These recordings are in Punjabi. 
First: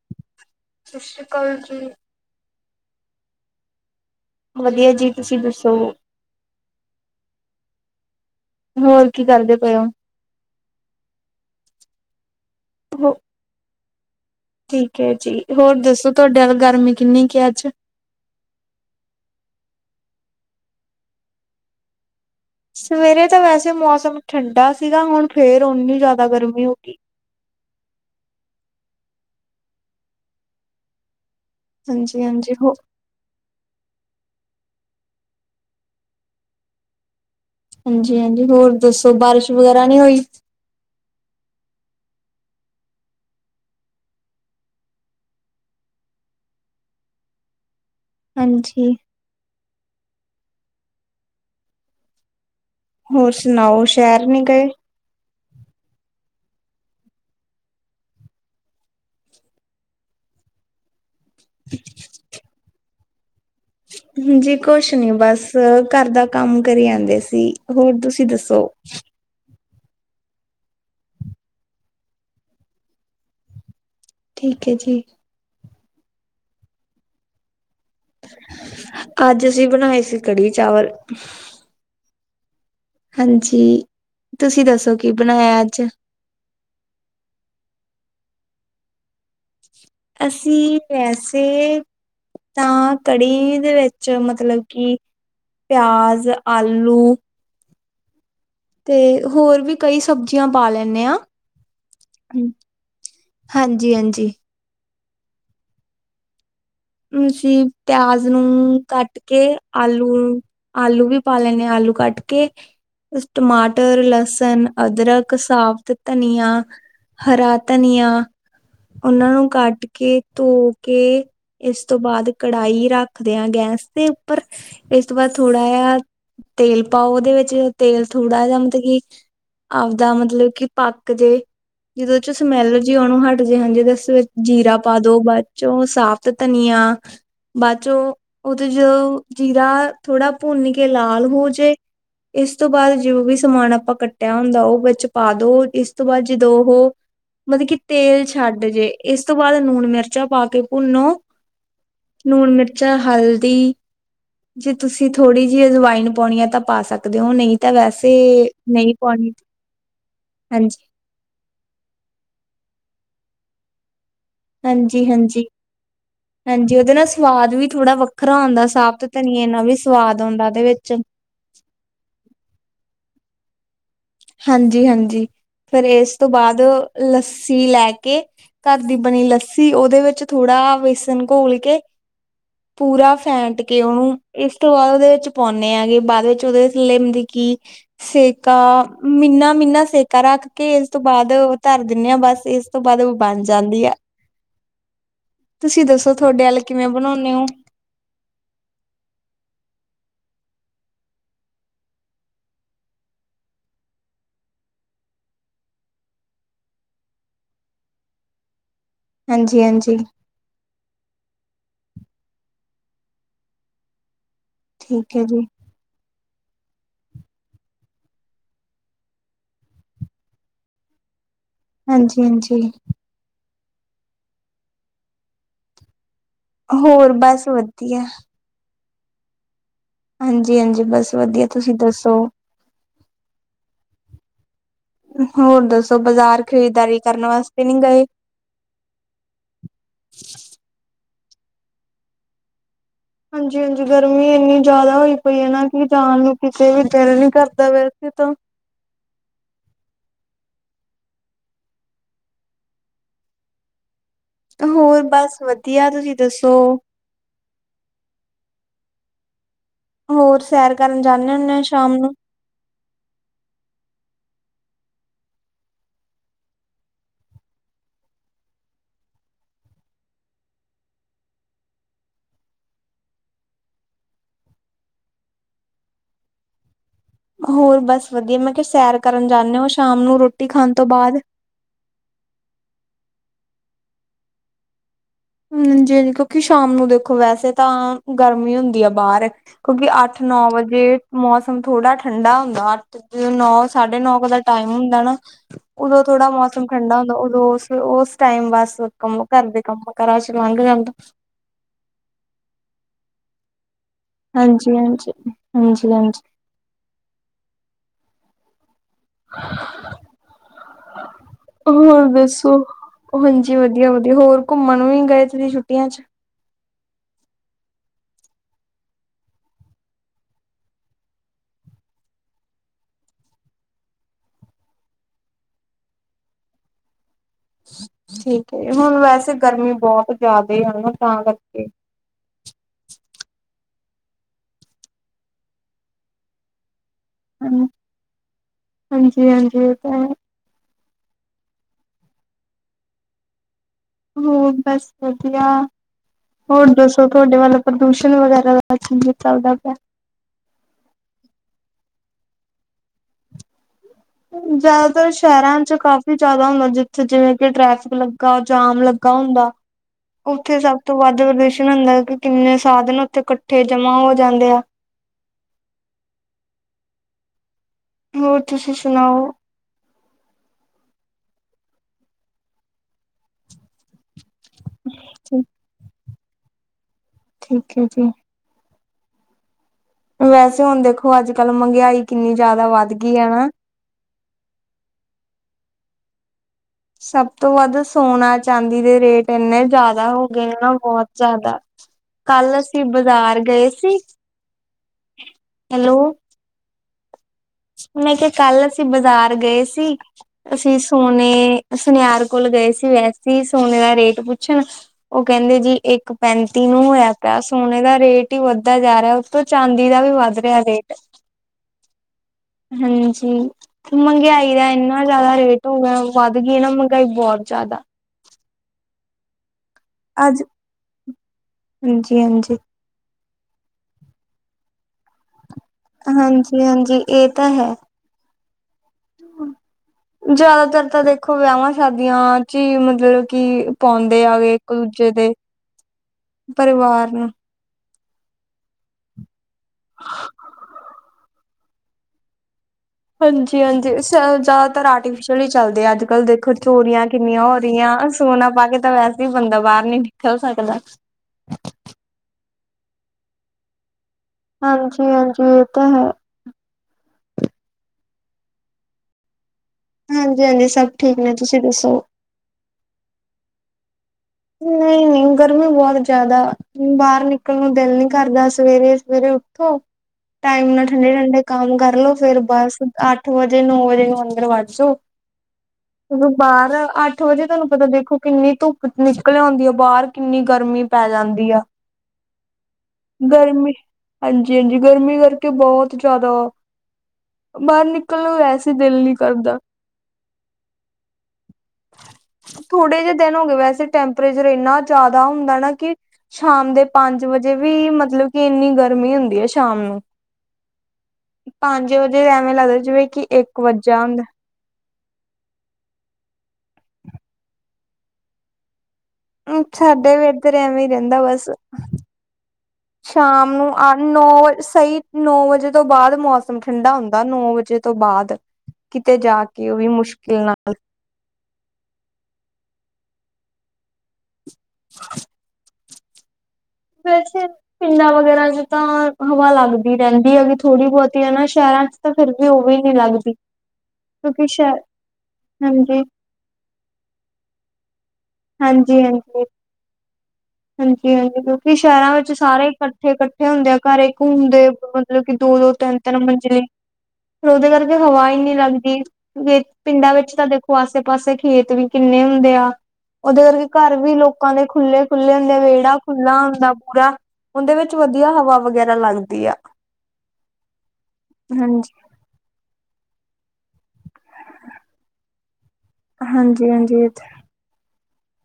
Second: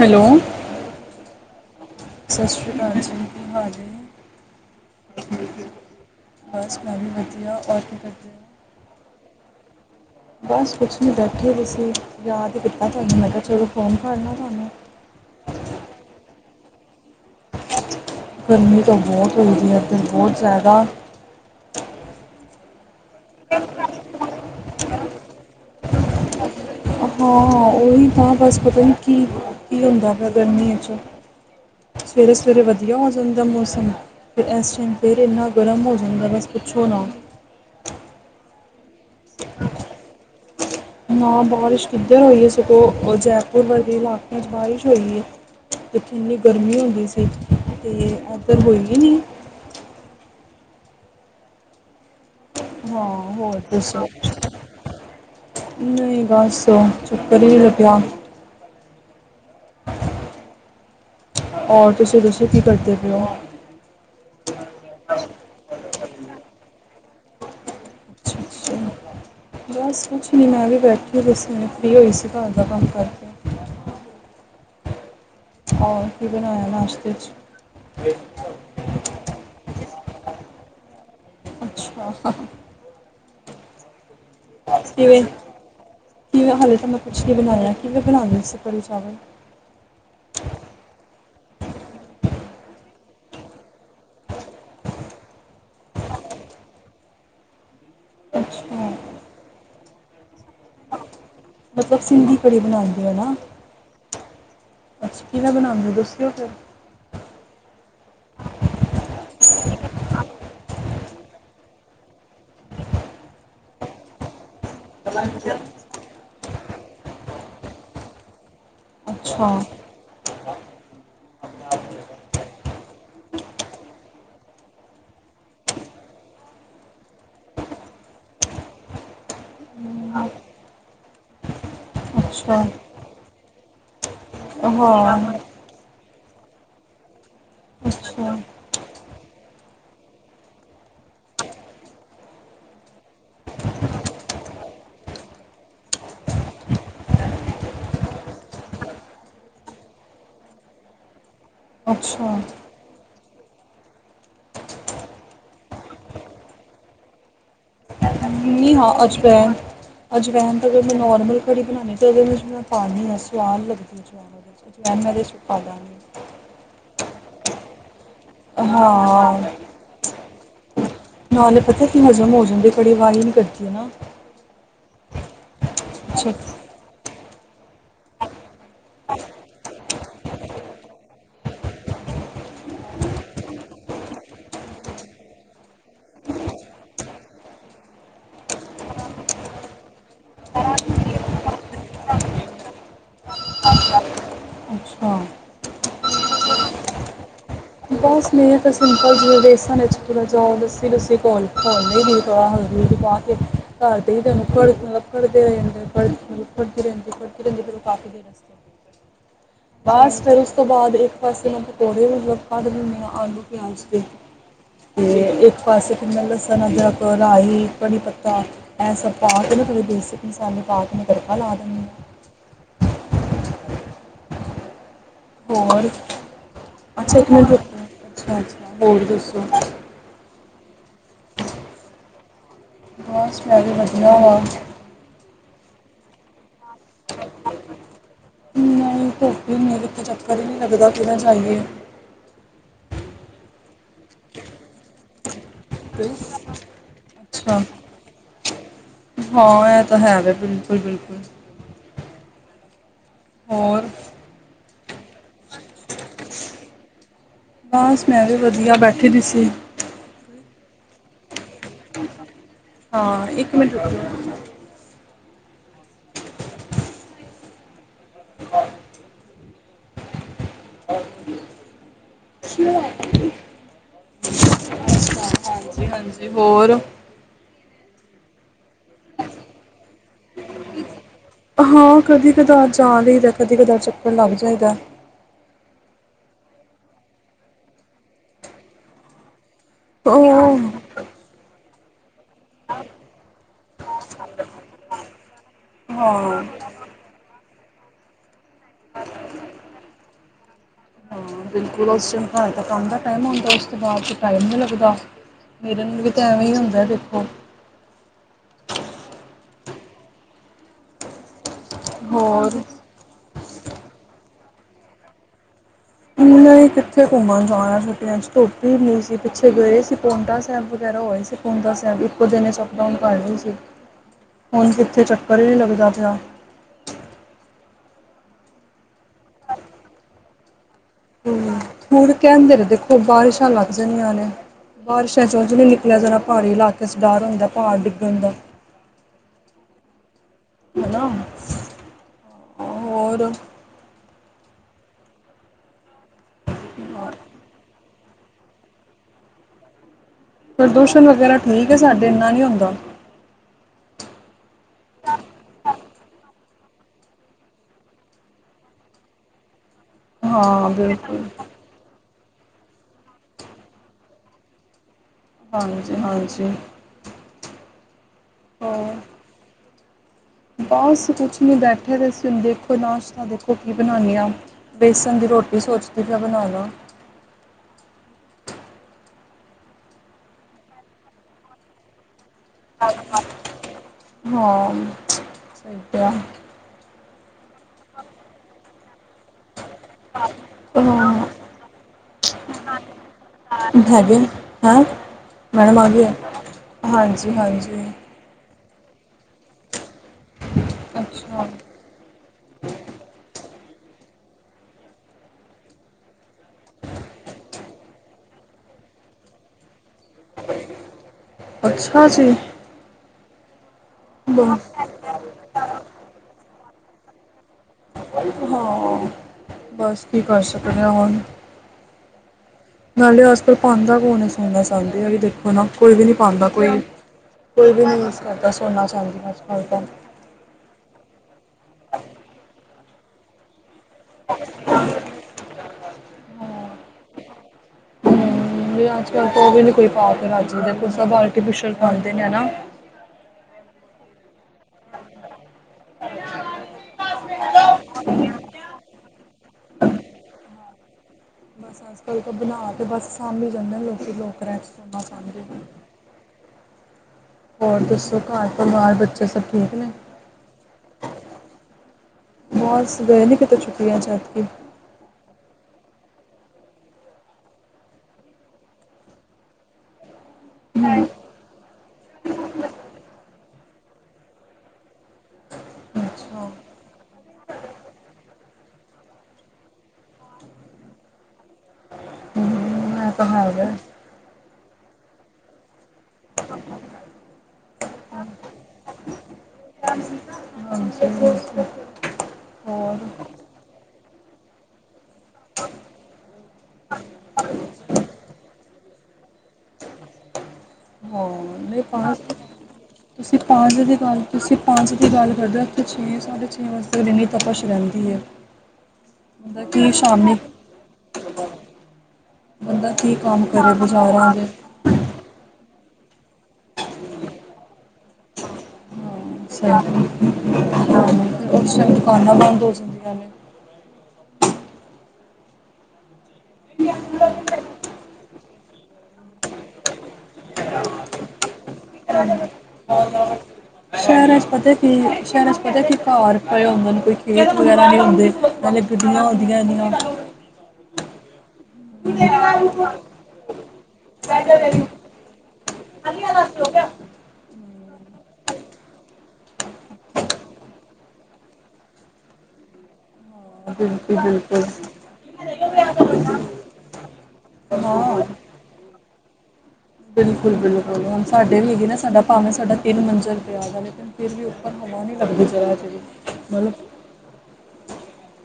ਹੈਲੋ, ਸਤਿ ਸ਼੍ਰੀ ਅਕਾਲ ਜੀ। ਸਤਿ ਸ਼੍ਰੀ ਅਕਾਲ ਜੀ, ਕੀ ਹਾਲ ਐ? ਵਧੀਆ ਜੀ ਤੁਸੀਂ ਦੱਸੋ? ਬਸ ਮੈ ਵੀ ਵਧੀਆ ਔਰ ਵੀ ਵਧੀਆ। ਹੋਰ ਕੀ ਕਰਦੇ ਪਏ ਹੋ? ਬਸ ਕੁਛ ਨੀ ਬੈਠੇ ਹੋਏ ਸੀ। ਯਾਦ ਕੀਤਾ ਹੋ ਤੁਹਾਨੂੰ ਮੈਂ ਕਿਹਾ, ਚਲੋ ਫੋਨ ਕਰ ਲਾ ਤੁਹਾਨੂੰ। ਠੀਕ ਹੈ ਜੀ, ਹੋਰ ਦੱਸੋ ਤੁਹਾਡੇ ਵਲ ਗਰਮੀ ਕਿੰਨੀ ਕੁ ਅੱਜ? ਗਰਮੀ ਤਾਂ ਬਹੋਤ ਹੋਈ ਪਈ ਐ ਇਧਰ ਬਹੋਤ ਜ਼ਿਆਦਾ। ਸਵੇਰੇ ਤਾਂ ਵੈਸੇ ਮੌਸਮ ਠੰਡਾ ਸੀਗਾ। ਹੁਣ ਫੇਰ ਉਨੀ ਜ਼ਿਆਦਾ ਗਰਮੀ ਹੋ ਗਈ। ਹਾਂ- ਹਾਂ ਉਹੀ ਤਾਂ ਬਸ ਪਤਾ ਨੀ ਕੀ- ਕੀ ਹੁੰਦਾ ਪਿਆ ਗਰਮੀਆਂ ਚ। ਹਾਂਜੀ ਸਵੇਰੇ- ਹਾਂਜੀ ਸਵੇਰੇ ਵਧੀਆ ਹੋ- ਹੁੰਦਾ ਦਾ ਮੌਸਮ ਫੇਰ ਇਸ ਟਾਈਮ ਫੇਰ ਇੰਨਾ ਗਰਮ ਹੋ ਜਾਂਦਾ ਬਸ ਪੁੱਛੋ ਨਾ। ਹਾਂਜੀ- ਹਾਂਜੀ ਹੋਰ ਦੱਸੋ ਬਾਰਿਸ਼ ਵਗ਼ੈਰਾ ਨੀ ਹੋਈ? ਨਾ ਬਾਰਿਸ਼ ਕਿੱਧਰ ਹੋਈ ਹੈ। ਸਗੋ ਜੈਪੁਰ ਵਰਗੇ ਇਲਾਕਿਆਂ 'ਚ ਬਾਰਿਸ਼ ਹੋਈ ਐ। ਕਿੰਨੀ ਗਰਮੀ ਹੋ ਗਈ ਸੀ। ਤੇ ਉੱਧਰ ਹੋਈ ਹਾਂਜੀ ਹੀ ਨਹੀਂ। ਹਾਂ ਹੋਰ ਸੁਣਾਓ ਦੱਸੋ ਸ਼ਹਿਰ ਨੀ ਗਏ? ਨਹੀਂ ਬਸ ਚੱਕਰ ਨੀ ਲੱਗਿਆ। ਹੋਰ ਤੁਸੀਂ ਦੱਸੋ ਕੀ ਕਰਦੇ ਪਏ ਹੋ? ਹਜੀ ਕੁਛ ਨੀ ਬਸ ਘਰ ਦਾ ਕੰਮ ਕਰੀ ਜਾਂਦੇ ਸੀ ਹੋਰ ਤੁਸੀਂ ਅੱਛਾ ਦੱਸੋ? ਅੱਛਾ ਬਸ ਕੁਛ ਨੀ ਮੈਂ ਵੀ ਬੈਠੀ ਸੀ। ਫਰੀ ਹੋਈ ਸੀ, ਘਰ ਦਾ ਕੰਮ ਕਰਕੇ। ਠੀਕ ਹੈ ਜੀ। ਹੋਰ ਕੀ ਬਣਾਇਆ ਨਾਸ਼ਤੇ ਚ? ਅੱਜ ਅਸੀਂ ਬਣਾਏ ਸੀ ਕੜੀ ਚਾਵਲ। ਅੱਛਾ ਹਾਂਜੀ, ਤੁਸੀਂ ਦੱਸੋ ਕੀ ਬਣਾਇਆ ਅੱਜ? ਕਿਵੇੈਂ ਹਾਲੇ ਤਾਂ ਮੈਂ ਕੁਛ ਨੀ ਬਣਾਇਆ ਕਿਵੇਂ ਬਨਾਨੇ ਸੀ ਕੜੀ ਚਾਵਲ? ਅਸੀਂ ਵੈਸੇ ਤਾਂ ਕੜੀ ਦੇ ਵਿੱਚ ਮਤਲਬ ਕਿ ਪਿਆਜ਼, ਆਲੂ ਅੱਛਾ। ਤੇ ਹੋਰ ਵੀ ਕਈ ਸਬਜ਼ੀਆਂ ਪਾ ਲੈਨੇ ਆ। ਮਤਲਬ ਸਿੰਧੀ ਕੜੀ ਬਣਾਂਦੇ ਓ ਨਾ ਹਾਂਜੀ, ਹਾਂਜੀ। ਅੱਛਾ! ਕਿਵੇਂ ਬਣਾਉਂਦੇ ਓ ਦੱਸਿਓ ਫਿਰ? ਸ਼ੀ ਪਿਆਜ ਨੂੰ ਕੱਟ ਕੇ ਆਲੂ ਨੂੰ ਆਲੂ ਵੀ ਪਾ ਲੈਨੇ ਆ ਆਲੂ ਕੱਟ ਕੇ ਬਸ ਟਮਾਟਰ, ਲਸਣ ਅਦਰਕ, ਸਾਫਤ ਧਨੀਆ, ਹਰਾ ਧਨੀਆ ਓਨਾਂ ਨੂੰ ਅੱਛਾ ਕੱਟ ਕੇ ਧੋ ਕੇ ਇਸ ਤੋਂ ਬਾਦ ਕੜਾਹੀ ਰੱਖਦੇ ਆ ਗੈਸ ਦੇ ਉੱਪਰ ਇਸ ਤੋਂ ਬਾਦ ਥੋੜਾ ਜਾ ਤੇਲ ਪਾਓ ਓਦੇ ਵਿੱਚ ਤੇਲ ਥੋੜਾ ਜਾ ਮਤਲ ਕਿ ਆਪਦਾ ਮਤਲਬ ਕਿ ਪੱਕ ਜੇ ਜਿਦੋਂ ੳਚੋਂ ਅੱਛਾ ਸਮੈਲ ਜੀ ਆਨੋ ਹਟ ਜੇ ਹਾਂਜੀ ਦਸੋ ਜੀਰਾ ਪਾ ਦੋ ਹਾਂ ਬਾਦ ਚੋ ਸਾਫ ਧਨੀਆਂ। ਬਾਦ ਚੋਂ ਅੱਛਾ ਓਦੇ ਚ ਜੀਰਾ ਥੋੜਾ ਭੁੰਨ ਕੇ ਲਾਲ ਹੋ ਜੇ ਇਸ ਤੋਂ ਬਾਦ ਜੋ ਵੀ ਸਮਾਨ ਆਪਾਂ ਕੱਟਿਆ ਹੁੰਦਾ ਓ ਵਿੱਚ ਪਾ ਦੋ ਇਸ ਤੋਂ ਬਾਦ ਜਦੋਂ ਓਹ ਮਤਲਬ ਕਿ ਤੇਲ ਛੱਡ ਜੇ ਇਸ ਤੋਂ ਬਾਦ ਨੁਨ, ਮਿਰਚਾਂ ਪਾ ਕੇ ਭੁੰਨੋ। ਅੱਛਾ ਨੁੂਨ, ਮਿਰਚਾਂ, ਹਲਦੀ ਜੇ ਤੁਸੀਂ ਥੋੜੀ ਜੀ ਅਜਵੈਨ ਪਾਨੀ ਆ ਤਾਂ ਪਾ ਸਕਦੇ ਓ ਨਈ ਤਾਂ ਵੈਸੇ ਨੀ ਹਾ ਨਹੀਂ ਪਾਉਣੀ ਅਜਵੈਨ, ਅਜਵੈਨ ਦਾ ਹਾਂਜੀ ਕੋਈ ਨੋਰਮਲ ਕੜੀ ਬਨਾਨੀ ਤੇ ਓਦੇ ਵਿੱਚ ਮੈਂ ਪਾਨੀ ਆ ਸਵਾਦ ਲੱਗਦੀ ਜਵੈਨ ਹਾਂਜੀ, ਹਾਂਜੀ, ਹਾਂਜੀ ਓਦੇ ਨਾਲ ਸਵਾਦ ਵੀ ਥੋੜਾ ਵੱ ਖਰਾ ਆਓਂਦਾ ਸਾਬਤ ਧਨੀਏ ਹਾਂ ਨਾ ਵੀ ਸਵਾਦ ਆਉਂਦਾ ਓਦੇ ਵਿੱਚ। ਨਾਲੇ ਪਤਾ ਕੀ ਹਜ਼ਮ ਹੋ ਜਾਂਦੀ ਕੜੀ ਵਾਈ ਨੀ ਕਰਦੀ ਏ ਨਾ। ਹਾਂਜੀ-ਹਾਂਜੀ ਫਿਰ ਇਸ ਤੋਂ ਅੱਛਾ ਬਾਦ ਲੱਸੀ ਲੈ ਕੇ ਘਰ ਦੀ ਬਣੀ ਲੱਸੀ ਓਦੇ ਵਿੱਚ ਥੋੜਾ ਵੇਸਣ ਘੋਲ ਕੇ ਪੂਰਾ ਫੈਂਟ ਕੇ ਓਨੂੰ ਇਸ ਤੋਂ ਬਾਦ ਓਦੇ ਚ ਪਓਨੇ ਆ ਕਿ ਬਾਦ ਚ ਓਦੇ ਵਿੱਚ ਲਿਮ ਵੀ ਕਿ ਸੇਕਾ ਮਿਨਾ-ਮਿਨਾ ਸੇਕਾ ਰੱਖ ਕੇ ਇਸ ਤੋਂ ਬਾਦ ਧਰ ਦਿਨੇ ਆ ਬਸ ਇਸ ਤੋਂ ਬਾਦ ਓ ਬਨ ਜਾਂਦੀ ਆ। [inaudible] ਤੁਸੀਂ ਦੱਸੋ ਤੁਹਾਡੇ ਅਲ ਕਿਵੇਂ ਬਨੋਨੇ ਓ? ਬੋਤ ਸਨੇ ਤੇ ਸਿੰਪਲਜੀ ਏ ਵੇਸਨ ਚ ਪੈਲਾ ਜਾਓ ਲਸੀ-ਲੁਸੀ ਘੋਲ, ਘੋਲ ਲਈ ਦੀ ਏ ਹੋਰ ਹਲਦੀ-ਹੁਲਦੀ ਪਾ ਕੇ ਧੱਰ ਦਈ ਦਾ ਮਕੜ ਮਕੜਦੇ ਰੈਂਦੇ ਕੜ ਕੜਦੀ ਰੈਂਦੀ। ਕੜਦੀ ਰੈਂਦੀ ਫਿਰ ਓ ਪਕ ਗਈ ਰਸ ਹਾਂਜੀ ਤੇ। ਹਾਂਜੀ ਬਸ ਫੇਰ ਉਸ ਤੋਂ ਬਾਦ ਇੱਕ ਪਾਸੇ ਮੈਂ ਪਕੌੜੇ ਮਲਬ ਕੱਢ ਲੈਨੀ ਆਲੂ, ਪਿਆਜ਼ ਦੇ ਠੀਕ ਤੇ ਹੈ ਜੀ ਇੱਕ ਇੱਕ ਪਾਸੇ ਬੰਦਾ ਲਸਨ, ਅਦਰਕ ਰਾਈ, ਕੜੀਪੱਤਾ ਐ ਸਬ ਪਾਕੇ ਨਾ ਥੋੜੇ ਬੇਸਿਕ ਮਸਾਲੇ ਪਾ ਕੇ ਓਨੂ ਤੜਕਾ ਲਾ ਦੇਨਾ। ਹਾਂਜੀ-ਹਾਂਜੀ। ਹੋਰ ਹੋਰ ਅੱਛਾ ਇੱਕ ਬਸ ਮਿੰਟ ਰੁਕੋ ਵਧੀਆ। ਅੱਛਾ ਅੱਛਾ ਹੋਰ ਦੱਸੋ? ਹਾਂਜੀ-ਹਾਂਜੀ ਬਸ ਵਦੀਆ ਤੁਸੀਂ ਦੱਸੋ? ਬਸ ਮੈ ਵੀ ਵਧੀਆ ਵਆ। ਹੋਰ ਦੱਸੋ ਬਾਜ਼ਾਰ ਖਰੀਦਦਾਰੀ ਕਰਨ ਵਾਸਤੇ ਨੀ ਗਏ? ਇਨਾ ਧੁੱਪ ਇਕਿਤੇ ਚੱਕਰ ਹੀ ਨਹੀਂ ਲੱਗਦਾ ਕਿਤੇ ਜਾਈਏ। ਹਾਂਜੀ- ਹਾਂਜੀ। ਗਰਮੀ ਇੰਨੀ ਜ਼ਿਆਦਾ ਹੋਈ ਪਈ ਹੈ ਨਾ। ਜਾਣ ਨੂੰ ਕਿਤੇ ਵੀ ਦਿਲ ਨੀ ਅੱਛਾ ਕਰਦਾ ਵੈਸੇ ਤਾਂ। ਹਾਂ ਇਹ ਤਾਂ ਹੈ ਵ ਬਿਲਕੁਲ- ਬਿਲਕੁਲ। ਹੋਰ ਹੋਰ ਬਸ ਵਧੀਆ ਤੁਸੀਂ ਦੱਸੋ? ਬਸ ਮੈਂ ਵੀ ਵਧੀਆ, ਬੈਠੀ ਦੀ ਸੀ। ਹੋਰ, ਸੈਰ ਕਰਨ ਜਾਂਦੇ ਹੁੰਦੇ ਆ ੳ ਸ਼ਾਮ ਨੂੰ। ਹਾਂ, ਇੱਕ ਮਿੰਟ ਰੁੱਖ ਹਾਂਜੀ ਹਾਂਜੀ, ਹੋਰ ਹੋਰ ਬਸ ਵਧੀਆ ਮੈਂ ਕਿਹਾ ਸੈਰ ਕਰਨ ਜਾਂਦੇ ਹੋ ਸ਼ਾਮ ਨੂੰ ਰੋਟੀ ਖਾਣ ਤੋਂ ਬਾਅਦ। ਹਾਂ, ਕਦੀ- ਕਦਾਰ ਜਾ ਲਈਦਾ ਕਦੀ- ਕਦਾ ਚੱਕਰ ਲੱਗ ਜਾਈਦਾ। ਹ ਜੀ ਕਿਉਂਕਿ ਸ਼ਾਮ ਨੂੰ ਦੇਖੋ ਵੈਸੇ ਤਾਂ, ਗਰਮੀ ਹੁੰਦੀ ਆ ਬਾਹਰ। ਕਿਉਂਕਿ ਅੱਠ- ਉਹ ਨੌ ਹਾਂ ਵਜੇ ਮੌਸਮ ਥੋੜਾ ਠੰਢਾ ਹੁੰਦਾ, ਅੱਠ- ਨੌ ਸਾਢੇ -ਨੌ ਕੁ ਦਾ ਟਾਈਮ ਹੁੰਦਾ ਨਾ। ਉਦੋਂ ਥੋੜਾ ਹਾਂ ਮੌਸਮ ਠੰਡਾ ਹੁੰਦਾ। ਉਦ ਉਸ ਟਾਈਮ ਬਸ ਕੰਮ ਕਰਦੇ ਕੰਮ ਘਰਾਂ ਚ' ਲੰਘ ਜਾਂਦਾ। ਬਿਲਕੁਲ ਉਸ ਤੱਕ ਆਉ ਦਾ ਟਾਈਮ ਆਦਾ ਉਸ ਤੋਂ ਬਾਅਦ ਟਾਈਮ ਨਹੀਂ ਹਾਂਜੀ ਲੱਗਦਾ। ਹਾਂਜੀ ਮੇਰੇ ਹਾਂਜੀ ਨਾਲ ਹਾਂਜੀ ਵੀ ਤਾਂ ਐਵੇਂ ਹੀ ਹੁੰਦਾ ਦੇਖੋ। ਹੋਰ ਦੱਸੋ? ਉਹ ਹਾਂਜੀ ਵਧੀਆ- ਵਧੀਆ ਹੋਰ ਘੁੰਮਣ ਨਹੀਂ ਗਏ ਤੁਸੀਂ ਛੁੱਟੀਆਂ 'ਚ। ਨਹੀਂ ਹੀ ਕਿੱਥੇ ਘੁੰਮਣ ਜਾਣਾ ਛੁੱਟੀਆਂ 'ਚ ਧੁੱਪ ਹੀ ਇੰਨੀ ਸੀ ਪਿੱਛੇ ਗਏ ਸੀ ਪੋਂਡਾ ਸਾਹਿਬ ਵਗੈਰਾ ਹੋਏ ਸੀ। ਪੋਂਡਾ ਸਾਹਿਬ ਇੱਕੋ ਦਿਨ 'ਚ ਅੱਪਡਾਊਨ ਕਰ ਲਈ ਸੀ। ਹੁਣ ਕਿੱਥੇ ਚੱਕਰ ਨਹੀਂ ਲੱਗਦਾ ਪਿਆ। ਠੀਕ ਹੈ ਜੀ। ਹੁਣ ਵੈਸੇ ਗਰਮੀ ਬਹੁਤ ਜ਼ਿਆਦਾ ਆ ਨਾ ਤਾਂ ਹੂੰ ਕਰਕੇ। ਹੁਣ ਕਹਿੰਦੇ ਨੇ ਦੇਖੋ ਬਾਰਿਸ਼ਾਂ ਲੱਗ ਜਾਣੀਆਂ ਨੇ ਬਾਰਿਸ਼ਾਂ ਚੋਂ ਉਂਝ ਨਹੀਂ ਨਿਕਲਿਆ ਜਾਣਾ ਪਹਾੜੀ ਇਲਾਕੇ। ਕਿਸ ਡਰ ਹੁੰਦਾ ਪਹਾੜ ਡਿੱਗਣ ਦਾ। ਹਾਂਜੀ- ਹਾਂਜੀ। ਇਹ ਤਾਂ ਹੈ। ਹਨਾ। ਹੋਰ ਹੋਰ ਬਸ ਵਧੀਆ, ਹੋਰ ਦੱਸੋ ਤੁਹਾਡੇ ਵੱਲ। ਪ੍ਰਦੂਸ਼ਣ ਵਗੈਰਾ ਦਾ ਕਿਵੇਂ ਚੱਲਦਾ ਪਿਆ? ਪ੍ਰਦੂਸ਼ਣ ਵਗੈਰਾ ਠੀਕ ਹੈ। ਸਾਡੇ ਇੰਨਾ ਨਹੀਂ ਹੁੰਦਾ। ਜ਼ਿਆਦਾਤਰ ਸ਼ਹਿਰਾਂ 'ਚ। ਕਾਫੀ ਜ਼ਿਆਦਾ ਹੁੰਦਾ ਜਿੱਥੇ ਜਿਵੇਂ ਕਿ ਟ੍ਰੈਫਿਕ ਲੱਗਾ ਜਾਮ ਲੱਗਾ ਹੁੰਦਾ। ਉੱਥੇ ਹਾਂ ਸਭ ਤੋਂ ਵੱਧ ਬਿਲਕੁਲ ਪ੍ਰਦੂਸ਼ਣ ਹੁੰਦਾ ਕਿ ਕਿੰਨੇ ਸਾਧਨ ਉੱਥੇ ਇਕੱਠੇ ਜਮਾਂ ਹੋ ਜਾਂਦੇ ਆ। ਹਾਂਜੀ- ਹਾਂਜੀ। ਹੋਰ ਤੁਸੀਂ ਹੋਰ ਸੁਣਾਓ? ਬਸ ਕੁਛ ਨੀ ਬੈਠੇ ਦੇ ਸੀ ਹੁਣ ਦੇਖੋ ਨਾਸ਼ਤਾ ਦੇਖੋ। ਵੀ ਕੀ ਬਣਾਉਣੀ ਹਾਂ। ਬੇਸਣ ਦੀ ਰੋਟੀ ਸੋਚਦੀ ਪਈ ਆਂ ਬਣਾ ਲਾ। ਠੀਕ ਹੈ ਜੀ। ਵੈਸੇ ਹੁਣ ਦੇਖੋ ਅੱਜ ਕੱਲ ਮਹਿੰਗਾਈ ਕਿੰਨੀ ਜ਼ਿਆਦਾ ਵੱਧ ਗਈ ਹੈ ਨਾ। ਹਾਂ। ਸਹੀ ਕਿਹਾ। ਸਭ ਤੋਂ ਵੱਧ ਸੋਨਾ- ਚਾਂਦੀ ਦੇ ਰੇਟ ਇੰਨੇ ਜ਼ਿਆਦਾ ਹੋ ਗਏ ਨਾ ਬਹੁਤ ਹਾਂ ਜ਼ਿਆਦਾ। ਕੱਲ ਅਸੀਂ ਬਾਜ਼ਾਰ ਗਏ ਸੀ। ਹੈਗੇ ਹੈਂ ਮੈਡਮ ਆ ਹੈਲੋ ਗਈ ਆ। ਹਾਂਜੀ, ਹਾਂਜੀ। ਮੈਂ ਕਿਹਾ ਕੱਲ ਅਸੀਂ ਬਾਜ਼ਾਰ ਗਏ ਸੀ, ਅਸੀਂ ਅੱਛਾ ਸੋਨੇ ਸੁਨਿਆਰ ਕੋਲ ਗਏ ਸੀ, ਵੈਸੇ ਸੋਨੇ ਦਾ ਰੇਟ ਪੁੱਛਣ। ਉਹ ਕਹਿੰਦੇ ਜੀ, ਇੱਕ ਪੈਂਤੀ ਨੂੰ ਹੋਇਆ ਪਿਆ ਸੋਨੇ ਦਾ ਰੇਟ ਹੀ ਵੱਧਦਾ ਜਾ ਰਿਹਾ। ਉੱਤੋਂ ਚਾਂਦੀ ਦਾ ਵੀ ਵੱਧ ਰਿਹਾ ਰੇਟ। ਅੱਛਾ ਜੀ! ਹਾਂਜੀ। ਮਹਿੰਗਾਈ ਦਾ ਬਸ ਏਨਾਂ ਜ਼ਿਆਦਾ ਰੇਟ ਹੋ ਗਿਆ ਵੱਧ ਗਈ ਨਾ ਮਹਿੰਗਾਈ, ਬਹੁਤ ਜ਼ਿਆਦਾ। ਹਾਂ, ਬਸ ਕੀ ਅੱਜ ਕਰ ਸਕਦੇ ਹਾਂ ਹੁਣ। ਹਾਂਜੀ, ਹਾਂਜੀ। ਨਾਲ਼ੇ ਅੱਜ -ਕਲ ਪਾਂਦਾ ਕੋਣ ਐ ਸੋਨਾ-ਚਾਂਦੀ ਐ ਵੀ ਤੇ ਹਨਾ, ਕੋਈ ਵੀ ਨਹੀਂ ਪਾਂਦਾ, ਹਾਂਜੀ ਕੋਈ- ਹਾਂਜੀ ਇਹ ਤਾਂ ਕੋਈ ਹੈ ਵੀ ਨਹੀਂ ਯੂਜ ਕਰਦਾ ਸੋਨਾ- ਚਾਂਦੀ ਅੱਜ ਕੱਲ ਤਾਂ। ਜ਼ਿਆਦਾਤਰ ਤਾਂ ਦੇਖੋ ਵਿਆਹਾਂ ਸ਼ਾਦੀਆਂ 'ਚ ਹੀ ਮਤਲਬ ਕੀ ਪਾਉਂਦੇ ਆ ਗਏ ਇੱਕ ਦੂਜੇ ਦੇ। ਸਹੀ ਗੱਲ ਹੈ। ਪਰਿਵਾਰ ਨੂੰ। ਨਹੀਂ ਅੱਜ -ਕੱਲ ਤੋਂ ਉਹ ਵੀ ਨੀ ਕੋਈ ਪਾ ਕੇ ਰਾਜ਼ੀ, 'ਦੇਖੋ ਸਭ ਆਰਟੀਫਿਸ਼ਲ ਪਾਂਦੇ ਨੇ ਹਨਾ। ਹਾਂਜੀ, ਹਾਂਜੀ। ਜ਼ਿਆਦਾਤਰ ਆਰਟੀਫਿਸ਼ਲ ਹੀ ਚਲਦੇ ਆ। ਅੱਜ- ਕੱਲ ਦੇਖੋ ਚੋਰੀਆਂ ਕਿੰਨੀਆਂ ਹੋ ਰਹੀਆਂ। ਸੋਨਾ ਪਾ ਕੇ ਤਾਂ ਵੈਸੇ ਹੀ ਬੰਦਾ ਬਾਰ ਨੀ ਨਿਕਲ ਸਕਦਾ। ਬਸ ਅਜ -ਕੱਲ ਤਾਂ ਬਣਾ ਤੇ ਬਸ ਸਾਂਭੀ ਜਾਂਦੇ ਲੋਕੀਂ ਤੋਂ। ਹਾਂਜੀ, ਹਾਂਜੀ ਇਹ ਤਾਂ ਹੈ। ਹੋਰ ਦੱਸੋ, ਘਰ ਪਰਿਵਾਰ ਬੱਚੇ ਸਭ ਠੀਕ ਨੇ? ਹਾਂਜੀ, ਹਾਂਜੀ ਸਭ ਠੀਕ ਨੇ, ਤੁਸੀਂ ਦੱਸੋ? ਬਸ, ਗਏ ਨੀ ਕਿਤੇ ਛੁੱਟੀਆਂ 'ਚ ਐਤਕੀਂ? ਨਹੀਂ, ਨਹੀਂ ਗਰਮੀ ਬਹੁਤ ਜਾਦਾ, ਬਾਰ ਨਿਕਲਣ ਨੂੰ ਦਿਲ ਨਹੀਂ ਕਰਦਾ, ਸਵੇਰੇ -ਸਵੇਰੇ ਉੱਠੋ। ਟਾਈਮ ਨਾਲ ਠੰਡੇ, ਠੰਡੇ ਕੰਮ ਕਰਲੋ। ਫੇਰ ਬਸ ਅੱਠ ਵਜੇ ਨੌ ਵਜੇ ਨੂੰ ਅੰਦਰ ਵੜਜੋ। ਹ [unintelligible] ਹੁਣ ਬਾਰ ਅੱਠ ਵਜੇ ਤੁਹਾਨੂੰ ਪਤਾ, 'ਦੇਖੋ ਕਿੰਨੀ ਧੁੱਪ ਨਿਕਲ ਆਉਂਦੀ ਆ ਬਾਰ, ਕਿੰਨੀ ਗਰਮੀ ਪੈ ਜਾਂਦੀ ਆ। ਹਮ ਇਹ ਤਾਂ ਹੈ ਵੇ ਗਰਮੀ, ਹਾਂਜੀ -ਹਾਂਜੀ ਗਰਮੀ ਕਰਕੇ ਬਹੁਤ ਜ਼ਿਆਦਾ ਬਾਰ ਨਿਕਲਣ ਨੂੰ ਵੈਸੇ ਦਿਲ ਨਹੀਂ ਕਰਦਾ। ਹਾਂਜੀ। ਹਾਂਜੀ, ਹਾਂਜੀ। ਥੋੜੇ ਜਿਹੇ ਦਿਨ ਹੋ ਗਏ ਵੈਸੇ ਟੈਂਪਰੇਚਰ ਇੰਨਾ ਜ਼ਿਆਦਾ ਹੁੰਦਾ ਨਾ ਕਿ ਸ਼ਾਮ ਦੇ ਪੰਜ ਵਜੇ ਵੀ, ਮਤਲਬ ਕਿ ਇੰਨੀ ਗਰਮੀ ਹੁੰਦੀ ਹੈ ਸ਼ਾਮ ਨੂੰ। ਹਉ ਨਹੀ ਪੰਜ ਪਾਂਚ, ਵਜੇ ਐਵੇਂ ਲੱਗਦਾ ਜਿਵੇਂ ਕਿ ਤੁਸੀਂ ਇੱਕ ਪੰਜ ਦੀ ਵੱਜਾ ਗ ਹੁੰਦਾ ਤੁਸੀਂ ਪੰਜ ਦੀ ਗੱਲ ਕਰਦੇ ਓ, ਇਥੇ ਛੇ- ਸਾਢੇ ਛੇ ਵਜੇ ਏਨੀ ਤਪਸ਼ ਰਹਿੰਦੀ ਐ। ਅ ਸਾਡੇ ਵੀ ਇਧਰ ਏਵੇਂ ਰਹਿੰਦਾ ਬਸ। ਬੰਦਾ ਕੀ ਕੰਮ ਸ਼ਾਮ ਨੂੰ ਕਰੇ ਆ ਬਾਜ਼ਾਰਾਂ ਦੇ ਨੌ ਸਹੀ ਨੌ ਵਜੇ ਤੋਂ ਬਾਅਦ ਮੌਸਮ ਠੰਡਾ ਹੁੰਦਾ, ਨੌ ਵਜੇ ਤੋਂ ਬਾਅਦ। ਕਿਤੇ ਜਾ ਕੇ ਉਹ ਵੀ ਮੁਸ਼ਕਿਲ ਨਾਲ। ਓਸ ਟਾਈਮ, ਦੁਕਾਨਾਂ ਬੰਦ ਹੋ ਜਾਂਦੀਆਂ ਨੇ। ਹਾਂ [unintelligible] ਵੈਸੇ ਪਿੰਡਾਂ ਵਗੈਰਾ ਚ ਤਾਂ ਹਵਾ ਲੱਗਦੀ ਰਹਿੰਦੀ ਐ ਕੀ ਥੋੜੀ ਬਹੁਤੀ ਹੈ ਨਾ, ਸ਼ਹਿਰਾਂ 'ਚ ਤਾਂ ਫਿਰ ਵੀ ਓਵੇ ਨੀ ਲੱਗਦੀ। ਸ਼ੈਰਾਂ ਚ ਕਿਉਂਕਿ ਪਤਾ ਸ਼ਹਿਰ ਕੀ ਸ਼ੈਰਾਂ ਚ ਪਤਾ ਕੀ ਹਾਂਜੀ ਘਰ ਪਏ ਹੁੰਦੇ ਨੇ ਕੋਈ ਖੇਤ ਵਗੈਰਾ ਨਈਂ ਹੁੰਦੇ। ਪੈਲੇ ਗੱਡੀਆਂ ਹੁੰਦੀਆਂ ਏਨੀਆ ਹਾਂਜੀ-ਹਾਂਜੀ ਕਿਉਂਕਿ ਸ਼ੈਰਾਂ ਵਿੱਚ ਸਾਰੇ ਇਕੱਠੇ-ਇਕੱਠੇ ਹੁੰਦੇ ਆ ਘਰੇ ਘੁੰਮਦੇ ਮਤਲਬ ਕਿ ਦੋ-ਦੋ, ਤਿੰਨ-ਤਿੰਨ ਮੰਜਲੇ, ਫੇਰ ਓਦੇ ਕਰਕੇ ਹਵਾ ਈ ਨੀ ਲੱਗਦੀ। ਤੇ ਪਿੰਡਾਂ ਵਿੱਚ ਤਾਂ ਦੇਖੋ ਆਸੇ-ਪਾਸੇ ਖੇਤ ਵੀ ਕਿੰਨੇ ਹੁੰਦੇ ਆ। ਓਦੇ ਕਰਕੇ ਘਰ ਵੀ ਲੋਕਾਂ ਦੇ ਖੁੱਲੇ ਖੁੱਲੇ ਹੁੰਦੇ ਆ ਵੇੜਾ ਖੁੱਲਾ ਹੁੰਦਾ ਪੂਰਾ, ਓਦੇ ਬਿਲਕੁਲ ਵਿੱਚ ਵਦੀਆ ਹਵਾ ਵਗੈਰਾ ਲੱਗਦੀ ਆ। ਬਿਲਕੁਲ-ਬਿਲਕੁਲ ਹੁਨ ਸਾਡੇ ਵੀ ਹੈਗੇ ਨਾ ਹਾਂਜੀ ਸਾਡਾ ਭਾਵੇਂ ਸਾਡਾ ਤਿੰਨ ਮੰਜ਼ਲ ਤੇ ਆ ਜਾ ਲੇਕਿਨ ਫੇਰ ਵੀ ਉਪਰ ਹਵਾ ਨੀ ਲੱਗਦੀ ਜ਼ਰਾ ਜੀ ਵੀ ਹਾਂਜੀ-ਹਾਂਜੀ।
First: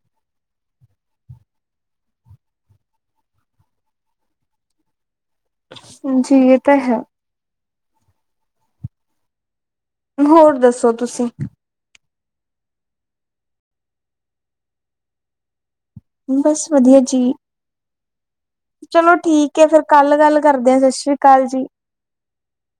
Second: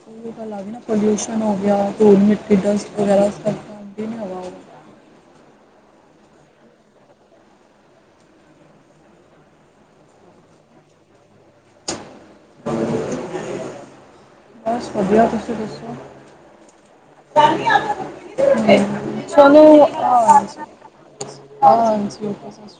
ਓਹੀ ਗੱਲ ਆ ਗੀ ਨਾ ਪੋਲਿਊਸ਼ਨ ਹੋ ਗਿਆ, ਧੂਲ ਮਿੱਟੀ, ਡਸਟ ਵਗੈਰਾ ਸਬ ਹਾਂਜੀ ਨਵਾਂ ਓ ਹਾਂਜੀ ਏ ਤਾਂ ਹੈ। ਹੋਰ ਦੱਸੋ ਤੁਸੀਂ? ਬਸ ਵਦੀਆ, ਤੁਸੀਂ ਦੱਸੋ? ਬਸ ਵਧੀਆ ਜੀ ਚਲੋ ਠੀਕ ਹੈ ਸੋਨੂੰ ਫਿਰ ਕੱਲ ਗੱਲ ਕਰਦੇ ਆ ਸਤਿ ਸ੍ਰੀ ਅਕਾਲ ਜੀ ਅ [inaudible]